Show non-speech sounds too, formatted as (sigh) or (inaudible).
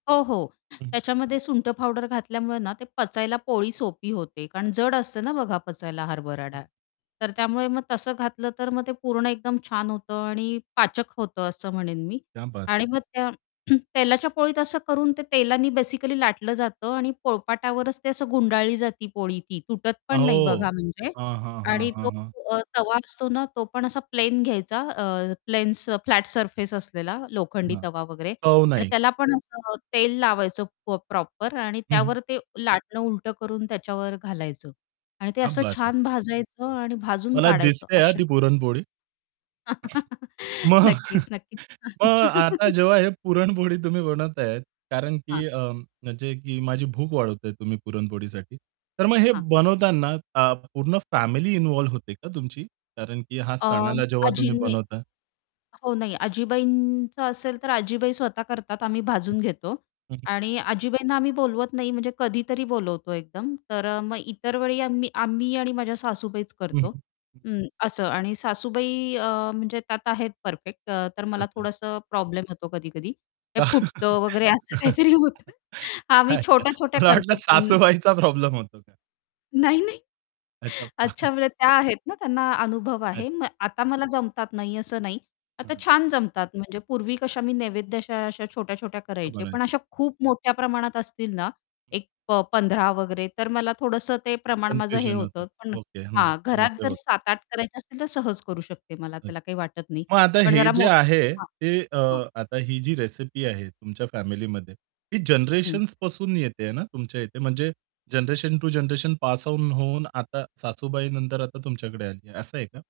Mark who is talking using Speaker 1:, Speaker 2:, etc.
Speaker 1: हो, हो.
Speaker 2: हं.
Speaker 1: त्याच्यामध्ये सुंठ पावडर घातल्यामुळे ना, ते पचायला पोळी सोपी होते. कारण जड असते ना बघा, पचायला हरभरा
Speaker 2: हं.
Speaker 1: डाळ. तर त्यामुळे मग तसं घातलं तर मग ते पूर्ण एकदम छान होतं आणि पाचक होतं असं म्हणेन मी.
Speaker 2: क्या बात.
Speaker 1: आणि मग त्या (clears throat) तेलाच्या पोळीत असं करून ते तेलाने बेसिकली लाटलं जातं आणि पोळपाटावरच ते असं गुंडाळली जाती पोळी ती तुटत पण नाही
Speaker 2: अहो,
Speaker 1: बघा म्हणजे
Speaker 2: हां, हां, हां,
Speaker 1: आणि
Speaker 2: हां,
Speaker 1: तो
Speaker 2: हां.
Speaker 1: अ, तवा असतो ना, तो पण असा प्लेन घ्यायचा अ, प्लेन स फ्लॅट सरफेस असलेला लोखंडी
Speaker 2: हां.
Speaker 1: तवा वगैरे
Speaker 2: चव
Speaker 1: आणि
Speaker 2: नाही.
Speaker 1: त्याला पण असं तेल लावायचं पो प्रॉपर आणि
Speaker 2: हं, हं.
Speaker 1: त्यावर ते लाटणं उलटं करून त्याच्यावर घालायचं आणि ते
Speaker 2: क्या
Speaker 1: असं
Speaker 2: बात है.
Speaker 1: छान भाजायचं आणि भाजून
Speaker 2: मला
Speaker 1: काढायचं
Speaker 2: दिसते आहे हां,
Speaker 1: अशा
Speaker 2: ती पुरणपोळी.
Speaker 1: (chuckles)
Speaker 2: मग
Speaker 1: नक्कीच, नक्कीच.
Speaker 2: मग आता
Speaker 1: (chuckles)
Speaker 2: जेव्हा हे पुरणपोळी तुम्ही बनवताहेत कारण
Speaker 1: हां.
Speaker 2: की अ, म्हणजे की माझी भूक वाढवताहेत तुम्ही पुरणपोळीसाठी. तर मग हे
Speaker 1: हां.
Speaker 2: बनवताना अ, पूर्ण फॅमिली इन्व्हॉल्व होते का तुमची? कारण की ह्या
Speaker 1: अ
Speaker 2: सणाला जेव्हा तुम्ही
Speaker 1: आजींनी
Speaker 2: बनवताय
Speaker 1: हो, नाही आजीबाईंचं असेल तर आजीबाई स्वतः करतात आम्ही
Speaker 2: हं.
Speaker 1: भाजून घेतो
Speaker 2: हं, हं.
Speaker 1: आणि आजीबाईंना आम्ही बोलवत नाही म्हणजे कधीतरी बोलवतो एकदम. तर अ, मग इतर वेळी आम्ही अ, मी आणि माझ्या सासूबाईच
Speaker 2: हं, हं,
Speaker 1: करतो,
Speaker 2: हं.
Speaker 1: उम्म, असं आणि सासूबाई अ, म्हणजे त्यात आहेत परफेक्ट अ, तर मला
Speaker 2: अच्छा.
Speaker 1: थोडंसं प्रॉब्लेम होतो कधी-कधी ते फुटतं वगैरे असं
Speaker 2: (chuckles)
Speaker 1: काहीतरी होतं हां, मी
Speaker 2: अच्छा.
Speaker 1: छोट्या-छोट्या
Speaker 2: मला वाटलं
Speaker 1: करते पून
Speaker 2: सासूबाईचा प्रॉब्लेम होतो का?
Speaker 1: नाही, नाही.
Speaker 2: अच्छा.
Speaker 1: अच्छा,
Speaker 2: (chuckles)
Speaker 1: म्हणजे त्या आहेत ना, त्यांना अनुभव
Speaker 2: अच्छा.
Speaker 1: आहे. म आता मला जमतात नाही, असं नाही.
Speaker 2: हां,
Speaker 1: आता
Speaker 2: हां.
Speaker 1: छान जमतात म्हणजे पूर्वी कशा मी नैवेद्य अशा अशा छोट्या-छोट्या करायचे पण
Speaker 2: (unintelligible)
Speaker 1: अशा खूप मोठ्या प्रमाणात असतील ना,
Speaker 2: हं
Speaker 1: एक प 15 वगैरे तर मला थोडंसं ते प्रमाण माझं हे
Speaker 2: कन्फ्युजन होतं.
Speaker 1: होतं. पण
Speaker 2: ओके. हं.
Speaker 1: हां,
Speaker 2: नाही
Speaker 1: घरात
Speaker 2: ते
Speaker 1: जर
Speaker 2: होतं.
Speaker 1: 7-8 करायचे असतील तर सहज करू शकते मला
Speaker 2: अ
Speaker 1: त्याला काही वाटत नाही.
Speaker 2: मग आता
Speaker 1: पण
Speaker 2: हे
Speaker 1: जरा
Speaker 2: जे
Speaker 1: मो
Speaker 2: आहे,
Speaker 1: हां,
Speaker 2: ते अ,
Speaker 1: हां,
Speaker 2: आता ही जी रेसिपी आहे तुमच्या फॅमिलीमध्ये ती
Speaker 1: हं.
Speaker 2: जनरेशन्सपासून येतेय ना तुमच्या इथे म्हणजे generation to generation pass on होऊन आता सासूबाई नंतर आता तुमच्याकडे आली, असं आहे का?